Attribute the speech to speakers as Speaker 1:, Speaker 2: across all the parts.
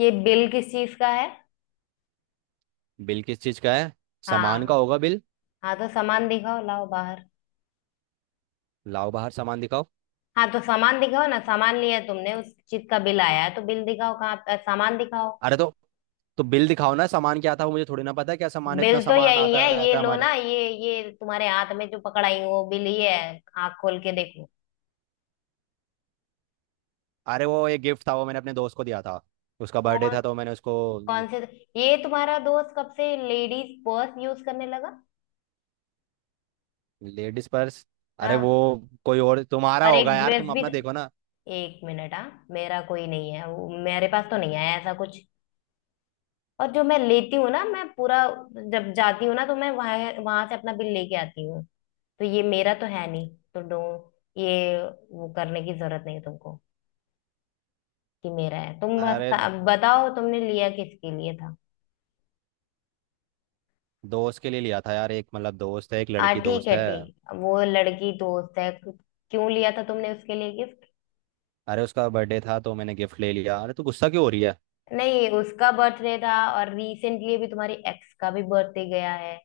Speaker 1: ये बिल किस चीज का है।
Speaker 2: बिल किस चीज का है? सामान का
Speaker 1: हाँ।
Speaker 2: होगा बिल।
Speaker 1: हाँ, तो सामान दिखाओ, लाओ बाहर।
Speaker 2: लाओ बाहर, सामान दिखाओ।
Speaker 1: हाँ, तो सामान दिखाओ ना। सामान लिया तुमने, उस चीज का बिल आया है, तो बिल दिखाओ कहाँ। सामान दिखाओ।
Speaker 2: अरे तो बिल दिखाओ ना, सामान क्या था वो मुझे थोड़ी ना पता है। क्या सामान है?
Speaker 1: बिल
Speaker 2: इतना
Speaker 1: तो
Speaker 2: सामान
Speaker 1: यही है,
Speaker 2: आता
Speaker 1: ये
Speaker 2: रहता है
Speaker 1: लो
Speaker 2: हमारे।
Speaker 1: ना। ये तुम्हारे हाथ में जो पकड़ाई हूँ वो बिल ये है, आँख खोल के देखो।
Speaker 2: अरे वो एक गिफ्ट था, वो मैंने अपने दोस्त को दिया था। उसका बर्थडे
Speaker 1: कौन
Speaker 2: था तो मैंने उसको।
Speaker 1: कौन से ये तुम्हारा दोस्त कब से लेडीज पर्स यूज करने लगा?
Speaker 2: Ladies purse? अरे वो
Speaker 1: हाँ।
Speaker 2: कोई और तुम्हारा
Speaker 1: और
Speaker 2: होगा
Speaker 1: एक
Speaker 2: यार,
Speaker 1: ड्रेस
Speaker 2: तुम
Speaker 1: भी।
Speaker 2: अपना देखो ना।
Speaker 1: एक मिनट हाँ, मेरा कोई नहीं है, वो मेरे पास तो नहीं आया ऐसा कुछ। और जो मैं लेती हूँ ना, मैं पूरा, जब जाती हूँ ना, तो मैं वहां वहां से अपना बिल लेके आती हूँ। तो ये मेरा तो है नहीं, तो डो ये, वो करने की जरूरत नहीं तुमको, कि मेरा है। तुम
Speaker 2: अरे
Speaker 1: बस अब बताओ तुमने लिया किसके लिए था।
Speaker 2: दोस्त के लिए लिया था यार, एक मतलब दोस्त है, एक
Speaker 1: आ,
Speaker 2: लड़की
Speaker 1: ठीक
Speaker 2: दोस्त
Speaker 1: है,
Speaker 2: है।
Speaker 1: ठीक। वो लड़की दोस्त है? क्यों लिया था तुमने उसके लिए गिफ्ट?
Speaker 2: अरे उसका बर्थडे था तो मैंने गिफ्ट ले लिया। अरे तू गुस्सा क्यों हो रही है?
Speaker 1: नहीं, उसका बर्थडे था और रिसेंटली अभी तुम्हारी एक्स का भी बर्थडे गया है।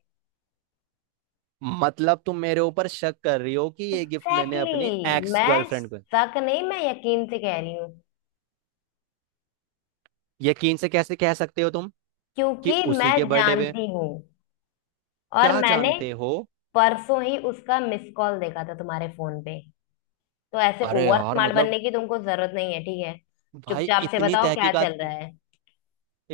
Speaker 2: मतलब तुम मेरे ऊपर शक कर रही हो कि ये गिफ्ट मैंने
Speaker 1: एग्जैक्टली
Speaker 2: अपनी
Speaker 1: exactly.
Speaker 2: एक्स
Speaker 1: मैं
Speaker 2: गर्लफ्रेंड को।
Speaker 1: शक नहीं, मैं यकीन से कह रही हूँ,
Speaker 2: यकीन से कैसे कह सकते हो तुम कि
Speaker 1: क्योंकि मैं
Speaker 2: उसी के बर्थडे पे?
Speaker 1: जानती हूँ। और
Speaker 2: क्या
Speaker 1: मैंने
Speaker 2: जानते हो?
Speaker 1: परसों ही उसका मिस कॉल देखा था तुम्हारे फोन पे। तो ऐसे
Speaker 2: अरे
Speaker 1: ओवर
Speaker 2: यार
Speaker 1: स्मार्ट
Speaker 2: मतलब,
Speaker 1: बनने की तुमको जरूरत नहीं है, ठीक है?
Speaker 2: भाई
Speaker 1: चुपचाप से
Speaker 2: इतनी
Speaker 1: बताओ क्या
Speaker 2: तहकीकात।
Speaker 1: चल रहा है।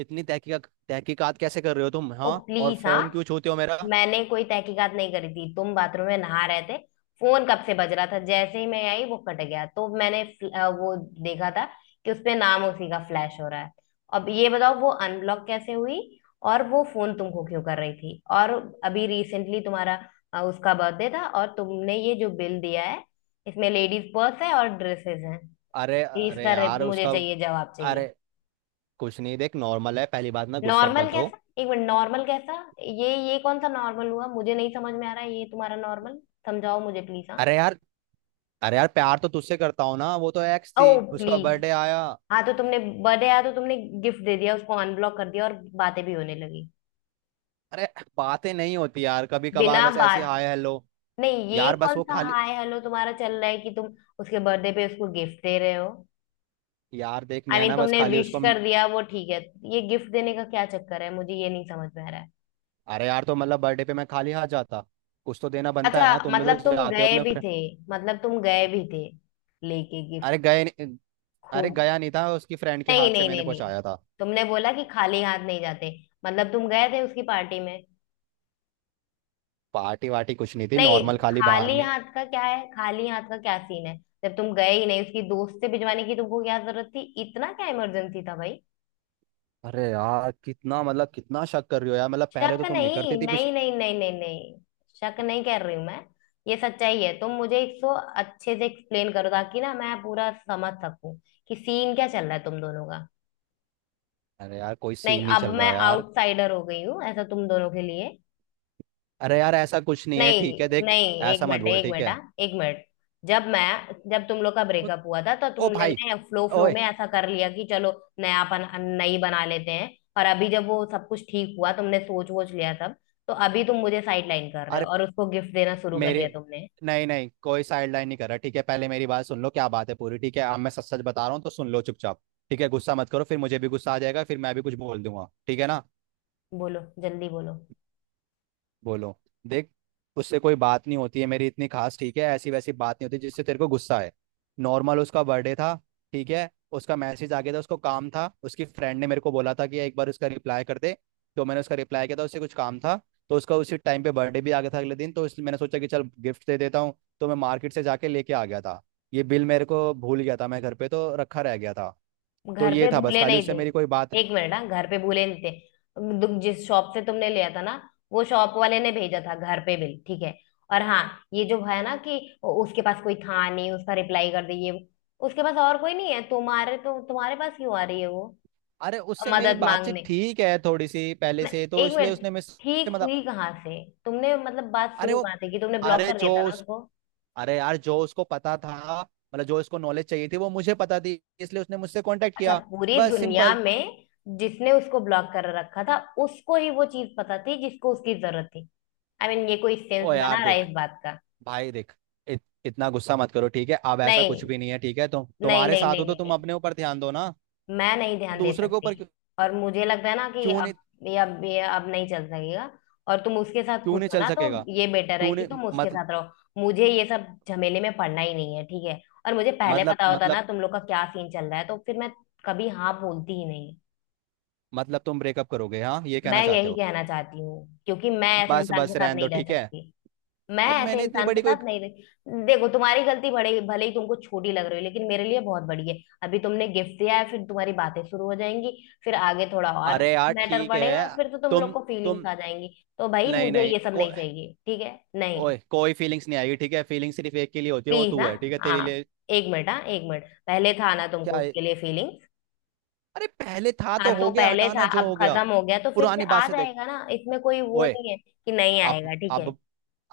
Speaker 2: इतनी तहकीकात तहकीकात कैसे कर रहे हो तुम,
Speaker 1: ओ
Speaker 2: हाँ? और
Speaker 1: प्लीज हाँ।
Speaker 2: फोन क्यों छूते हो मेरा?
Speaker 1: मैंने कोई तहकीकात नहीं करी थी, तुम बाथरूम में नहा रहे थे, फोन कब से बज रहा था, जैसे ही मैं आई वो कट गया, तो मैंने वो देखा था कि उसपे नाम उसी का फ्लैश हो रहा है। अब ये बताओ वो अनब्लॉक कैसे हुई, और वो फोन तुमको क्यों कर रही थी, और अभी रिसेंटली तुम्हारा, उसका बर्थडे था, और तुमने ये जो बिल दिया है इसमें लेडीज पर्स है और ड्रेसेस हैं।
Speaker 2: अरे अरे
Speaker 1: इसका
Speaker 2: यार
Speaker 1: मुझे
Speaker 2: उसका।
Speaker 1: चाहिए, जवाब
Speaker 2: अरे
Speaker 1: चाहिए।
Speaker 2: कुछ नहीं, देख नॉर्मल है। पहली बात, ना गुस्सा
Speaker 1: नॉर्मल
Speaker 2: मत हो।
Speaker 1: कैसा? एक मिनट, नॉर्मल कैसा? ये कौन सा नॉर्मल हुआ, मुझे नहीं समझ में आ रहा है ये तुम्हारा नॉर्मल। समझाओ मुझे प्लीज हाँ।
Speaker 2: अरे यार, अरे यार प्यार तो तुझसे करता हूँ ना, वो तो एक्स
Speaker 1: ओ
Speaker 2: थी, उसका
Speaker 1: प्लीज।
Speaker 2: बर्थडे आया।
Speaker 1: हाँ, तो तुमने, बर्थडे आया तो तुमने गिफ्ट दे दिया, उसको अनब्लॉक कर दिया, और बातें भी होने लगी,
Speaker 2: अरे बातें नहीं होती यार, कभी कभार
Speaker 1: बिना
Speaker 2: बस ऐसी
Speaker 1: बात।
Speaker 2: Hi hello.
Speaker 1: नहीं, ये
Speaker 2: यार बस
Speaker 1: कौन
Speaker 2: वो
Speaker 1: सा
Speaker 2: खाली।
Speaker 1: हाय हेलो तुम्हारा चल रहा है कि तुम उसके बर्थडे पे उसको गिफ्ट दे रहे हो?
Speaker 2: यार देख,
Speaker 1: आई I
Speaker 2: मैं
Speaker 1: मीन mean,
Speaker 2: ना बस
Speaker 1: तुमने
Speaker 2: खाली
Speaker 1: विश
Speaker 2: उसको।
Speaker 1: कर दिया वो ठीक है, ये गिफ्ट देने का क्या चक्कर है, मुझे ये नहीं समझ में आ रहा है।
Speaker 2: अरे यार तो मतलब बर्थडे पे मैं खाली हाथ जाता? कुछ तो देना बनता है
Speaker 1: अच्छा,
Speaker 2: ना, तुम भी तो
Speaker 1: मतलब तुम
Speaker 2: जाते हो
Speaker 1: गए
Speaker 2: अपने
Speaker 1: भी
Speaker 2: फ्रेंड।
Speaker 1: थे? मतलब तुम गए भी थे लेके गिफ्ट,
Speaker 2: अरे गए नहीं- अरे
Speaker 1: खुद?
Speaker 2: गया नहीं था, उसकी फ्रेंड के
Speaker 1: नहीं
Speaker 2: हाथ से
Speaker 1: नहीं
Speaker 2: मैंने
Speaker 1: नहीं नहीं,
Speaker 2: पहुंचाया था।
Speaker 1: तुमने बोला कि खाली हाथ नहीं जाते, मतलब तुम गए थे उसकी पार्टी में।
Speaker 2: पार्टी वार्टी कुछ नहीं थी,
Speaker 1: नहीं,
Speaker 2: नॉर्मल खाली बाहर
Speaker 1: खाली
Speaker 2: में।
Speaker 1: हाथ का क्या है, खाली हाथ का क्या सीन है? जब तुम गए ही नहीं, उसकी दोस्त से भिजवाने की तुमको क्या जरूरत थी, इतना क्या इमरजेंसी था भाई?
Speaker 2: अरे यार कितना मतलब कितना शक कर रही हो यार, मतलब पहले
Speaker 1: शक
Speaker 2: तो तुम नहीं
Speaker 1: नहीं
Speaker 2: करती थी
Speaker 1: नहीं नहीं नहीं नहीं नहीं, शक नहीं कर रही हूं मैं, ये सच्चाई है। तुम मुझे इसको अच्छे से एक्सप्लेन करो, ताकि ना मैं पूरा समझ सकूं कि सीन क्या चल रहा है तुम दोनों का।
Speaker 2: अरे यार कोई
Speaker 1: नहीं,
Speaker 2: सीन नहीं
Speaker 1: अब
Speaker 2: चल
Speaker 1: मैं
Speaker 2: रहा यार।
Speaker 1: आउटसाइडर हो गई हूँ ऐसा तुम दोनों के लिए।
Speaker 2: अरे यार ऐसा कुछ नहीं है ठीक है,
Speaker 1: नहीं
Speaker 2: देख।
Speaker 1: नहीं, एक
Speaker 2: ऐसा मत
Speaker 1: मिनट,
Speaker 2: बोल
Speaker 1: एक
Speaker 2: ठीक
Speaker 1: मिनट
Speaker 2: है।
Speaker 1: हाँ, एक मिनट। जब मैं, जब तुम लोग का ब्रेकअप हुआ था तो तुम
Speaker 2: ओ
Speaker 1: लोग
Speaker 2: भाई!
Speaker 1: ने फ्लो फ्लो
Speaker 2: ओए!
Speaker 1: में ऐसा कर लिया कि चलो नयापन, नई बना लेते हैं, और अभी जब वो सब कुछ ठीक हुआ तुमने सोच वोच लिया सब, तो अभी तुम मुझे साइड लाइन कर रहे हो
Speaker 2: अरे
Speaker 1: और उसको गिफ्ट देना शुरू कर
Speaker 2: मेरे
Speaker 1: दिया तुमने।
Speaker 2: नहीं नहीं, कोई साइड लाइन नहीं कर रहा ठीक है। पहले मेरी बात सुन लो क्या बात है पूरी, ठीक है? अब मैं सच सच बता रहा हूँ तो सुन लो चुपचाप। ठीक है गुस्सा मत करो, फिर मुझे भी गुस्सा आ जाएगा, फिर मैं भी कुछ बोल दूंगा ठीक है ना।
Speaker 1: बोलो, जल्दी बोलो।
Speaker 2: बोलो, देख। उससे कोई बात नहीं होती है मेरी इतनी खास, ठीक है? ऐसी वैसी बात नहीं होती जिससे तेरे को गुस्सा है। नॉर्मल उसका बर्थडे था ठीक है। उसका मैसेज आ गया था, उसको काम था, उसकी फ्रेंड ने मेरे को बोला था कि एक बार उसका रिप्लाई कर दे। तो मैंने उसका रिप्लाई किया था, उससे कुछ काम था। तो उसका उसी टाइम पे बर्थडे भी आ गया था अगले दिन, तो इसलिए मैंने सोचा कि चल गिफ्ट दे देता हूँ। तो मैं मार्केट से जाके लेके आ गया था। ये बिल मेरे को भूल गया था, मैं घर पे तो रखा रह गया था। तो
Speaker 1: घर
Speaker 2: ये
Speaker 1: पे
Speaker 2: था बस
Speaker 1: भूले
Speaker 2: खाली,
Speaker 1: नहीं
Speaker 2: उससे मेरी कोई बात।
Speaker 1: थे, एक मिनट हाँ, घर पे भूले नहीं थे। जिस शॉप से तुमने लिया था ना, वो शॉप वाले ने भेजा था घर पे बिल, ठीक है। और हाँ, ये जो है ना कि उसके पास कोई था नहीं उसका रिप्लाई कर दिए, उसके पास और कोई नहीं है तुम्हारे, तो तुम्हारे पास क्यों आ रही है वो
Speaker 2: अरे उससे मेरी
Speaker 1: मदद
Speaker 2: बातचीत
Speaker 1: मांगने?
Speaker 2: ठीक है थोड़ी सी पहले
Speaker 1: मैं-
Speaker 2: से, तो
Speaker 1: एक
Speaker 2: इसलिए
Speaker 1: मिनट,
Speaker 2: उसने मिस।
Speaker 1: ठीक
Speaker 2: मतलब,
Speaker 1: हुई कहाँ से? तुमने मतलब बात
Speaker 2: अरे
Speaker 1: शुरू
Speaker 2: वो,
Speaker 1: कहाँ से? कि तुमने ब्लॉक
Speaker 2: अरे
Speaker 1: कर
Speaker 2: जो
Speaker 1: दिया था ना
Speaker 2: उस
Speaker 1: उसको।
Speaker 2: अरे यार जो उसको पता था, मतलब जो उसको नॉलेज चाहिए थी वो मुझे पता थी, इसलिए उसने मुझसे कांटेक्ट
Speaker 1: अच्छा,
Speaker 2: किया।
Speaker 1: पूरी
Speaker 2: बस
Speaker 1: दुनिया
Speaker 2: सिंपल।
Speaker 1: में जिसने उसको ब्लॉक कर रखा था उसको ही वो चीज पता थी जिसको उसकी जरूरत थी? आई I मीन mean, ये कोई सेंस
Speaker 2: ओ
Speaker 1: बना
Speaker 2: यार
Speaker 1: रहा है
Speaker 2: देख,
Speaker 1: इस बात का?
Speaker 2: भाई देख, इतना गुस्सा मत करो ठीक है। अब ऐसा कुछ
Speaker 1: नहीं
Speaker 2: भी नहीं है ठीक है, तो
Speaker 1: नहीं
Speaker 2: तुम्हारे
Speaker 1: नहीं
Speaker 2: साथ
Speaker 1: नहीं
Speaker 2: हो तो
Speaker 1: नहीं
Speaker 2: तुम
Speaker 1: नहीं,
Speaker 2: अपने ऊपर ध्यान दो ना।
Speaker 1: मैं नहीं ध्यान दे
Speaker 2: दूसरे के
Speaker 1: सकती।
Speaker 2: ऊपर क्यों?
Speaker 1: और मुझे लगता है ना कि
Speaker 2: क्यों
Speaker 1: अब
Speaker 2: नहीं?
Speaker 1: ये, अब ये अब नहीं चल सकेगा, और तुम उसके साथ
Speaker 2: क्यों
Speaker 1: खुश
Speaker 2: नहीं
Speaker 1: हो
Speaker 2: चल
Speaker 1: ना, तो
Speaker 2: सकेगा?
Speaker 1: ये बेटर है
Speaker 2: क्यों
Speaker 1: कि
Speaker 2: नहीं?
Speaker 1: तुम उसके
Speaker 2: मत,
Speaker 1: साथ रहो, मुझे ये सब झमेले में पड़ना ही नहीं है ठीक है। और मुझे पहले
Speaker 2: मतलब,
Speaker 1: पता होता ना
Speaker 2: मतलब,
Speaker 1: तुम लोग का क्या सीन चल रहा है तो फिर मैं कभी हाँ बोलती ही नहीं।
Speaker 2: मतलब तुम ब्रेकअप करोगे? हाँ ये कहना
Speaker 1: मैं
Speaker 2: चाहते
Speaker 1: यही
Speaker 2: हो?
Speaker 1: कहना चाहती हूँ, क्योंकि मैं ऐसे
Speaker 2: बस
Speaker 1: इंसान के
Speaker 2: बस
Speaker 1: साथ
Speaker 2: रहने दो
Speaker 1: नहीं रह
Speaker 2: ठीक है।
Speaker 1: सकती। मैं
Speaker 2: ओ,
Speaker 1: ऐसे
Speaker 2: मैंने इतनी
Speaker 1: इंसान के
Speaker 2: बड़ी कोई।
Speaker 1: साथ नहीं रह, देखो तुम्हारी गलती भले भले ही तुमको छोटी लग रही हो, लेकिन मेरे लिए बहुत बड़ी है। अभी तुमने गिफ्ट दिया है, फिर तुम्हारी बातें शुरू हो जाएंगी, फिर आगे थोड़ा और
Speaker 2: अरे यार
Speaker 1: मैटर
Speaker 2: ठीक
Speaker 1: बढ़ेगा,
Speaker 2: है।
Speaker 1: फिर तो तुम
Speaker 2: तुम,
Speaker 1: लोग को फीलिंग्स
Speaker 2: तुम।
Speaker 1: आ जाएंगी। तो भाई
Speaker 2: नहीं
Speaker 1: मुझे
Speaker 2: नहीं
Speaker 1: ये सब
Speaker 2: को
Speaker 1: नहीं चाहिए, ठीक है? नहीं,
Speaker 2: ओए कोई फीलिंग्स नहीं आएगी ठीक है। फीलिंग सिर्फ एक के लिए होती है, वो
Speaker 1: प्लीज
Speaker 2: तू
Speaker 1: हाँ।
Speaker 2: है ठीक है, तेरे
Speaker 1: हाँ,
Speaker 2: लिए।
Speaker 1: एक मिनट हाँ, एक मिनट, पहले था ना
Speaker 2: क्या
Speaker 1: तुमको
Speaker 2: है?
Speaker 1: उसके लिए फीलिंग्स।
Speaker 2: अरे पहले था
Speaker 1: हाँ
Speaker 2: तो
Speaker 1: तो
Speaker 2: हो गया,
Speaker 1: पहले था,
Speaker 2: हटाना जो
Speaker 1: अब
Speaker 2: हो गया।
Speaker 1: खत्म हो गया, तो फिर से
Speaker 2: पुरानी बात
Speaker 1: आ
Speaker 2: से देख।
Speaker 1: जाएगा ना, इसमें कोई वो
Speaker 2: ओए,
Speaker 1: नहीं है कि नहीं
Speaker 2: अब
Speaker 1: आएगा, ठीक है।
Speaker 2: अब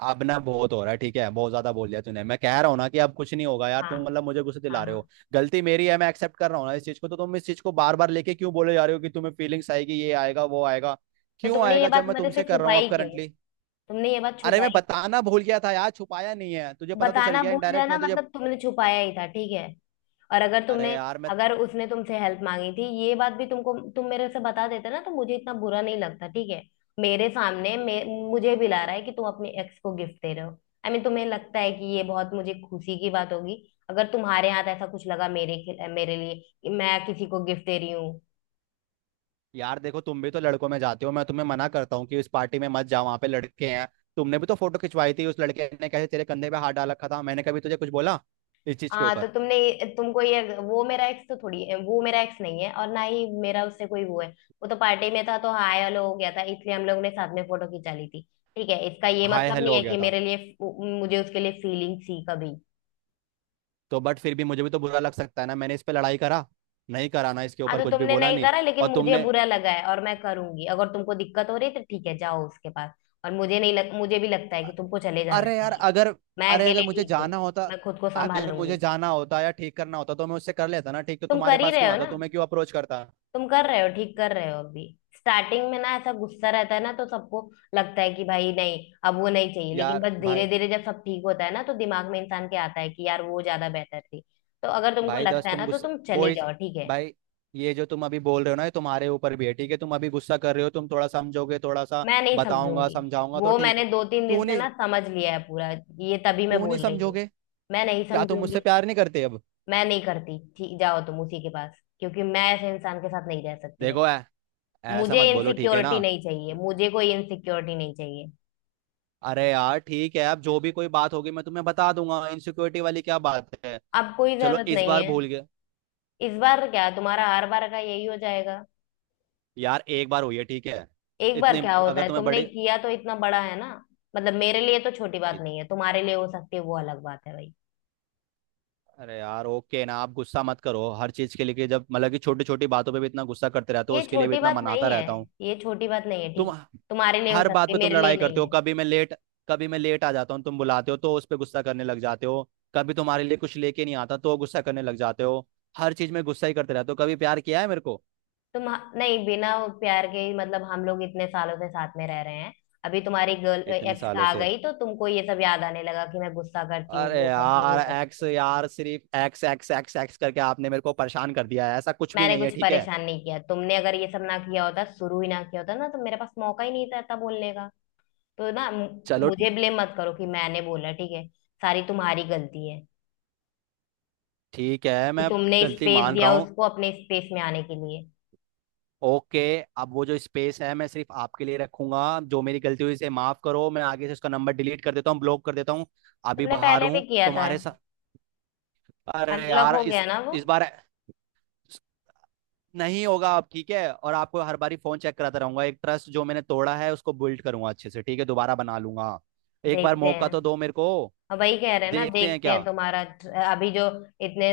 Speaker 2: अब ना बहुत हो रहा है ठीक है। बहुत ज्यादा बोल दिया तूने, मैं कह रहा हूँ ना कि अब कुछ नहीं होगा यार,
Speaker 1: हाँ,
Speaker 2: तुम मतलब मुझे गुस्से
Speaker 1: हाँ।
Speaker 2: दिला रहे
Speaker 1: हाँ,
Speaker 2: हो। गलती मेरी है मैं एक्सेप्ट कर रहा हूँ ना इस चीज को, तो तुम इस चीज को बार बार लेके क्यों बोले जा रहे हो कि तुम्हें फीलिंग्स आएगी, ये आएगा वो आएगा?
Speaker 1: तो
Speaker 2: क्यों
Speaker 1: तुमने ये
Speaker 2: आएगा, जब
Speaker 1: बात
Speaker 2: मैं
Speaker 1: मेरे से
Speaker 2: तुमसे कर रहा हूँ अब
Speaker 1: छुपाई क्यों?
Speaker 2: करंटली।
Speaker 1: तुमने ये बात
Speaker 2: अरे मैं
Speaker 1: छुपाई क्यों?
Speaker 2: बताना भूल गया था यार, छुपाया नहीं है, तुझे पता तो चल
Speaker 1: बताना
Speaker 2: गया
Speaker 1: भूल
Speaker 2: इनडायरेक्ट,
Speaker 1: जाना,
Speaker 2: मैं तुझे।
Speaker 1: मतलब तुमने छुपाया ही था, ठीक है। और अगर
Speaker 2: अरे
Speaker 1: तुमने,
Speaker 2: यार मैं।
Speaker 1: अगर उसने तुमसे हेल्प मांगी थी ये बात भी तुमको, तुम मेरे से बता देते ना, तो मुझे इतना बुरा नहीं लगता, ठीक है। मेरे मुझे भी ला रहा है कि तुम अपने एक्स को गिफ्ट दे रहे हो, आई मीन तुम्हें लगता है कि ये बहुत मुझे खुशी की बात होगी, अगर तुम्हारे हाथ ऐसा कुछ लगा मेरे मेरे लिए, कि मैं किसी को गिफ्ट दे रही हूँ?
Speaker 2: यार देखो तुम भी तो लड़कों में जाते हो, मैं तुम्हें मना करता हूँ कि इस पार्टी में मत जाओ, वहां पे लड़के हैं। तुमने भी तो फोटो खिंचवाई थी, उस लड़के ने कैसे तेरे कंधे पे हाथ डाल रखा था, मैंने कभी तुझे कुछ बोला इस चीज के
Speaker 1: हाँ, तो
Speaker 2: ऊपर?
Speaker 1: तुमने, तुमको ये, वो मेरा एक्स तो थोड़ी है, वो मेरा एक्स नहीं है और ना ही मेरा उससे कोई वो है, वो तो पार्टी में था तो हाय हेलो हो गया था, इसलिए हम लोगों ने साथ में फोटो खिंचा ली थी। ठीक है, इसका ये
Speaker 2: हाय
Speaker 1: मतलब नहीं
Speaker 2: हेलो हो
Speaker 1: है
Speaker 2: गया
Speaker 1: कि
Speaker 2: था
Speaker 1: मेरे लिए, मुझे उसके लिए फीलिंग थी कभी।
Speaker 2: तो? बट फिर भी मुझे भी तो बुरा लग सकता है ना, मैंने इस पे लड़ाई करा नहीं करा ना, इसके
Speaker 1: हाँ,
Speaker 2: ऊपर
Speaker 1: तो
Speaker 2: कुछ भी
Speaker 1: तुमने
Speaker 2: बोला
Speaker 1: नहीं
Speaker 2: नहीं।
Speaker 1: करा, लेकिन
Speaker 2: और
Speaker 1: मुझे
Speaker 2: तुमने,
Speaker 1: बुरा लगा है और मैं करूंगी। अगर तुमको दिक्कत हो रही है, तो ठीक है जाओ उसके पास। और मुझे नहीं मुझे भी लगता है कि तुमको चले जाना
Speaker 2: अरे यार
Speaker 1: चाहिए।
Speaker 2: अगर,
Speaker 1: मैं
Speaker 2: अरे अगर
Speaker 1: अकेले
Speaker 2: मुझे
Speaker 1: ठीक हूँ,
Speaker 2: जाना होता,
Speaker 1: मैं खुद को संभाल
Speaker 2: अगर
Speaker 1: लूंगी।
Speaker 2: मुझे जाना होता या ठीक करना होता तो मैं उससे कर लेता ना ठीक, तो
Speaker 1: तुम
Speaker 2: तुम्हारे
Speaker 1: कर ही
Speaker 2: पास
Speaker 1: रहे
Speaker 2: क्यों
Speaker 1: हो
Speaker 2: आता,
Speaker 1: ना,
Speaker 2: तुम्हें क्यों अप्रोच करता?
Speaker 1: तुम कर रहे हो, ठीक कर रहे हो अभी। स्टार्टिंग में ना ऐसा गुस्सा रहता है ना, तो सबको लगता है कि भाई नहीं अब वो नहीं चाहिए, लेकिन
Speaker 2: यार
Speaker 1: बस धीरे
Speaker 2: भाई,
Speaker 1: धीरे जब सब ठीक होता है ना, तो दिमाग में इंसान के आता है कि यार वो ज्यादा बेहतर थी। तो अगर तुमको
Speaker 2: भाई दस
Speaker 1: लगता है
Speaker 2: तुम
Speaker 1: ना तो
Speaker 2: गुस्सा,
Speaker 1: तुम
Speaker 2: वो
Speaker 1: चली
Speaker 2: ही,
Speaker 1: जाओ, ठीक है।
Speaker 2: भाई ये जो तुम अभी बोल रहे हो ना ये तुम्हारे ऊपर भी है ठीक है, तुम अभी गुस्सा कर रहे हो, तुम थोड़ा समझोगे थोड़ा सा
Speaker 1: मैं नहीं
Speaker 2: बताऊंगा
Speaker 1: समझूंगी,
Speaker 2: समझाऊंगा तो
Speaker 1: वो
Speaker 2: ठीक,
Speaker 1: मैंने 2-3 दिन
Speaker 2: क्यों
Speaker 1: से
Speaker 2: नहीं?
Speaker 1: ना समझ लिया है पूरा, ये तभी मैं
Speaker 2: क्यों नहीं
Speaker 1: बोल रही हूँ।
Speaker 2: समझोगे?
Speaker 1: मैं नहीं
Speaker 2: क्या तुम मुझसे
Speaker 1: समझूंगी।
Speaker 2: प्यार नहीं करते अब?
Speaker 1: मैं नहीं करती, ठीक जाओ तुम उसी के पास, क्योंकि मैं ऐसे इंसान के साथ नहीं रह सकती भाई।
Speaker 2: देखो, ऐसा
Speaker 1: मुझे
Speaker 2: मत बोलो ठीक है ना।
Speaker 1: इनसिक्योरिटी नहीं चाहिए, मुझे कोई इनसिक्योरिटी नहीं चाहिए,
Speaker 2: अरे यार ठीक है, अब जो भी कोई बात होगी मैं तुम्हें बता दूंगा, इनसिक्योरिटी वाली क्या बात है।
Speaker 1: अब कोई
Speaker 2: चलो
Speaker 1: जरूरत
Speaker 2: इस
Speaker 1: नहीं
Speaker 2: बार
Speaker 1: है।
Speaker 2: भूल गए।
Speaker 1: इस बार क्या, तुम्हारा हर बार का यही हो जाएगा?
Speaker 2: यार एक बार हुई है ठीक है।
Speaker 1: एक बार
Speaker 2: इतने
Speaker 1: क्या होता
Speaker 2: अगर
Speaker 1: है,
Speaker 2: तुम्हें
Speaker 1: तुमने
Speaker 2: बड़ी,
Speaker 1: किया तो इतना बड़ा है ना। मतलब मेरे लिए तो छोटी बात नहीं है, तुम्हारे लिए हो सकती है, वो अलग बात है भाई।
Speaker 2: अरे यार ओके ना, आप गुस्सा मत करो हर चीज के लिए कि जब मतलब कि छोटी छोटी बातों पे भी इतना गुस्सा करते रहते हो,
Speaker 1: ये
Speaker 2: उसके लिए भी
Speaker 1: छोटी
Speaker 2: इतना
Speaker 1: बात
Speaker 2: मनाता
Speaker 1: नहीं है,
Speaker 2: रहता हूँ।
Speaker 1: ये छोटी बात नहीं है
Speaker 2: तुम
Speaker 1: ठीक है, तुम्हारे लिए हो
Speaker 2: हर
Speaker 1: सकती
Speaker 2: बात
Speaker 1: है,
Speaker 2: पे तुम
Speaker 1: मेरे लिए
Speaker 2: लड़ाई
Speaker 1: नहीं
Speaker 2: करते हो।
Speaker 1: है।
Speaker 2: कभी मैं लेट आ जाता हूँ तुम बुलाते हो, तो उस पे गुस्सा करने लग जाते हो। कभी तुम्हारे लिए कुछ लेके नहीं आता तो गुस्सा करने लग जाते हो। हर चीज में गुस्सा ही करते रहते हो, कभी प्यार किया है मेरे को?
Speaker 1: तुम, नहीं, बिना प्यार के ही, मतलब हम लोग इतने सालों से साथ में रह रहे हैं, अभी तुम्हारी गर्ल
Speaker 2: इतने
Speaker 1: एक्स
Speaker 2: सालों
Speaker 1: आ
Speaker 2: से,
Speaker 1: गई तो तुमको ये सब याद आने लगा कि मैं गुस्सा करती हूँ,
Speaker 2: अरे
Speaker 1: वो करती हूँ, वो
Speaker 2: यार एक्स
Speaker 1: करती हूँ।
Speaker 2: यार, सिर्फ एक्स एक्स एक्स एक्स करके आपने मेरे को परेशान कर दिया है, ऐसा कुछ भी
Speaker 1: मैंने
Speaker 2: नहीं है
Speaker 1: कुछ
Speaker 2: ठीक है।
Speaker 1: परेशान नहीं किया, तुमने अगर ये सब ना किया होता, शुरू ही ना किया होता ना, तो मेरे पास मौका ही नहीं था बोलने का। तो ना
Speaker 2: चलो
Speaker 1: मुझे ब्लेम मत करो कि मैंने बोला, ठीक है? सारी तुम्हारी गलती है
Speaker 2: ठीक है,
Speaker 1: कि
Speaker 2: मैं
Speaker 1: तुमने
Speaker 2: गलती
Speaker 1: स्पेस
Speaker 2: मान रहा
Speaker 1: दिया
Speaker 2: हूँ।
Speaker 1: उसको, अपने स्पेस में आने के लिए।
Speaker 2: ओके, अब वो जो स्पेस है मैं सिर्फ आपके लिए रखूंगा, जो मेरी गलती हुई इसे माफ करो, मैं आगे से उसका नंबर डिलीट कर देता हूँ, ब्लॉक कर देता हूँ। अभी
Speaker 1: तुमने
Speaker 2: बाहर
Speaker 1: पहले भी
Speaker 2: हूँ
Speaker 1: किया था,
Speaker 2: तुम्हारे साथ। अरे
Speaker 1: अनब्लॉक
Speaker 2: यार
Speaker 1: हो गया
Speaker 2: इस
Speaker 1: ना वो।
Speaker 2: इस बार नहीं होगा अब ठीक है, और आपको हर बारी फोन चेक कराता रहूंगा, एक ट्रस्ट जो मैंने तोड़ा है उसको बिल्ड करूंगा अच्छे से ठीक है, दोबारा बना लूंगा। एक बार
Speaker 1: देखते
Speaker 2: मौका तो
Speaker 1: हैं,
Speaker 2: दो मेरे को।
Speaker 1: अब वही कह रहे हैं ना
Speaker 2: देखते हैं
Speaker 1: देखते
Speaker 2: क्या?
Speaker 1: हैं। तुम्हारा अभी जो इतने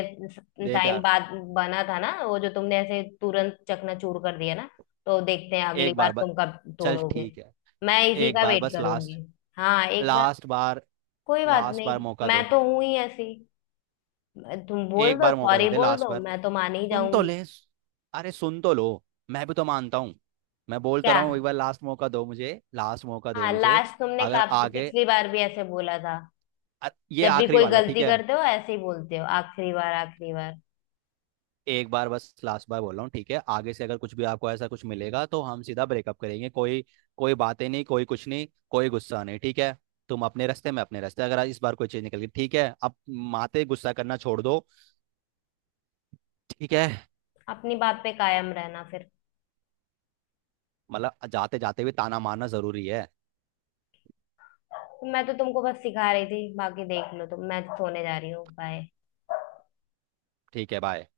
Speaker 2: देख
Speaker 1: टाइम
Speaker 2: यार,
Speaker 1: बाद बना था ना, वो जो तुमने ऐसे तुरंत चकनाचूर कर दिया ना, तो देखते हैं अगली
Speaker 2: एक
Speaker 1: बार
Speaker 2: बार बस,
Speaker 1: तुम कब
Speaker 2: चल
Speaker 1: तोड़ोगे।
Speaker 2: ठीक है,
Speaker 1: मैं इसी
Speaker 2: एक
Speaker 1: का
Speaker 2: बार
Speaker 1: वेट
Speaker 2: बस लास्ट,
Speaker 1: करूंगी। हाँ, एक बार,
Speaker 2: लास्ट बार,
Speaker 1: कोई बात
Speaker 2: लास्ट बार
Speaker 1: नहीं
Speaker 2: मौका
Speaker 1: मैं
Speaker 2: दो,
Speaker 1: तो हूं ही ऐसी। तुम बोल
Speaker 2: एक
Speaker 1: दो
Speaker 2: बार मौका
Speaker 1: सॉरी
Speaker 2: दे दे
Speaker 1: बोल
Speaker 2: लास्ट
Speaker 1: दो,
Speaker 2: बार।
Speaker 1: मैं तो मान ही
Speaker 2: सुन तो
Speaker 1: जाऊंगी।
Speaker 2: ले, अरे सुन तो लो, मैं भी तो मानता हूँ, मैं बोलता
Speaker 1: क्या?
Speaker 2: रहा हूँ एक बार लास्ट मौका दो मुझे, लास्ट मौका दे
Speaker 1: हाँ
Speaker 2: मुझे।
Speaker 1: लास्ट, तुमने का
Speaker 2: अगर आगे,
Speaker 1: पिछली बार भी ऐसे बोला था।
Speaker 2: ये
Speaker 1: जब भी
Speaker 2: आखिरी
Speaker 1: कोई
Speaker 2: वाला ठीक
Speaker 1: गलती
Speaker 2: है।
Speaker 1: करते हो ऐसे ही बोलते हो, आखिरी बार, आखिरी बार।
Speaker 2: एक बार बस लास्ट बार बोल रहा हूँ ठीक है, आगे से अगर कुछ भी आपको ऐसा कुछ मिलेगा तो हम सीधा ब्रेकअप करेंगे, कोई कोई बातें नहीं, कोई कुछ नहीं, कोई गुस्सा नहीं ठीक है। तुम अपने रास्ते मैं अपने रास्ते, अगर इस बार कोई चीज़ निकल गई ठीक है। अब माते गुस्सा करना छोड़ दो ठीक है।
Speaker 1: अपनी बात पे कायम रहना फिर।
Speaker 2: मतलब जाते जाते भी ताना मारना जरूरी है?
Speaker 1: मैं तो तुमको बस सिखा रही थी, बाकी देख लो तुम, मैं तो सोने जा रही हूँ, बाय।
Speaker 2: ठीक है बाय।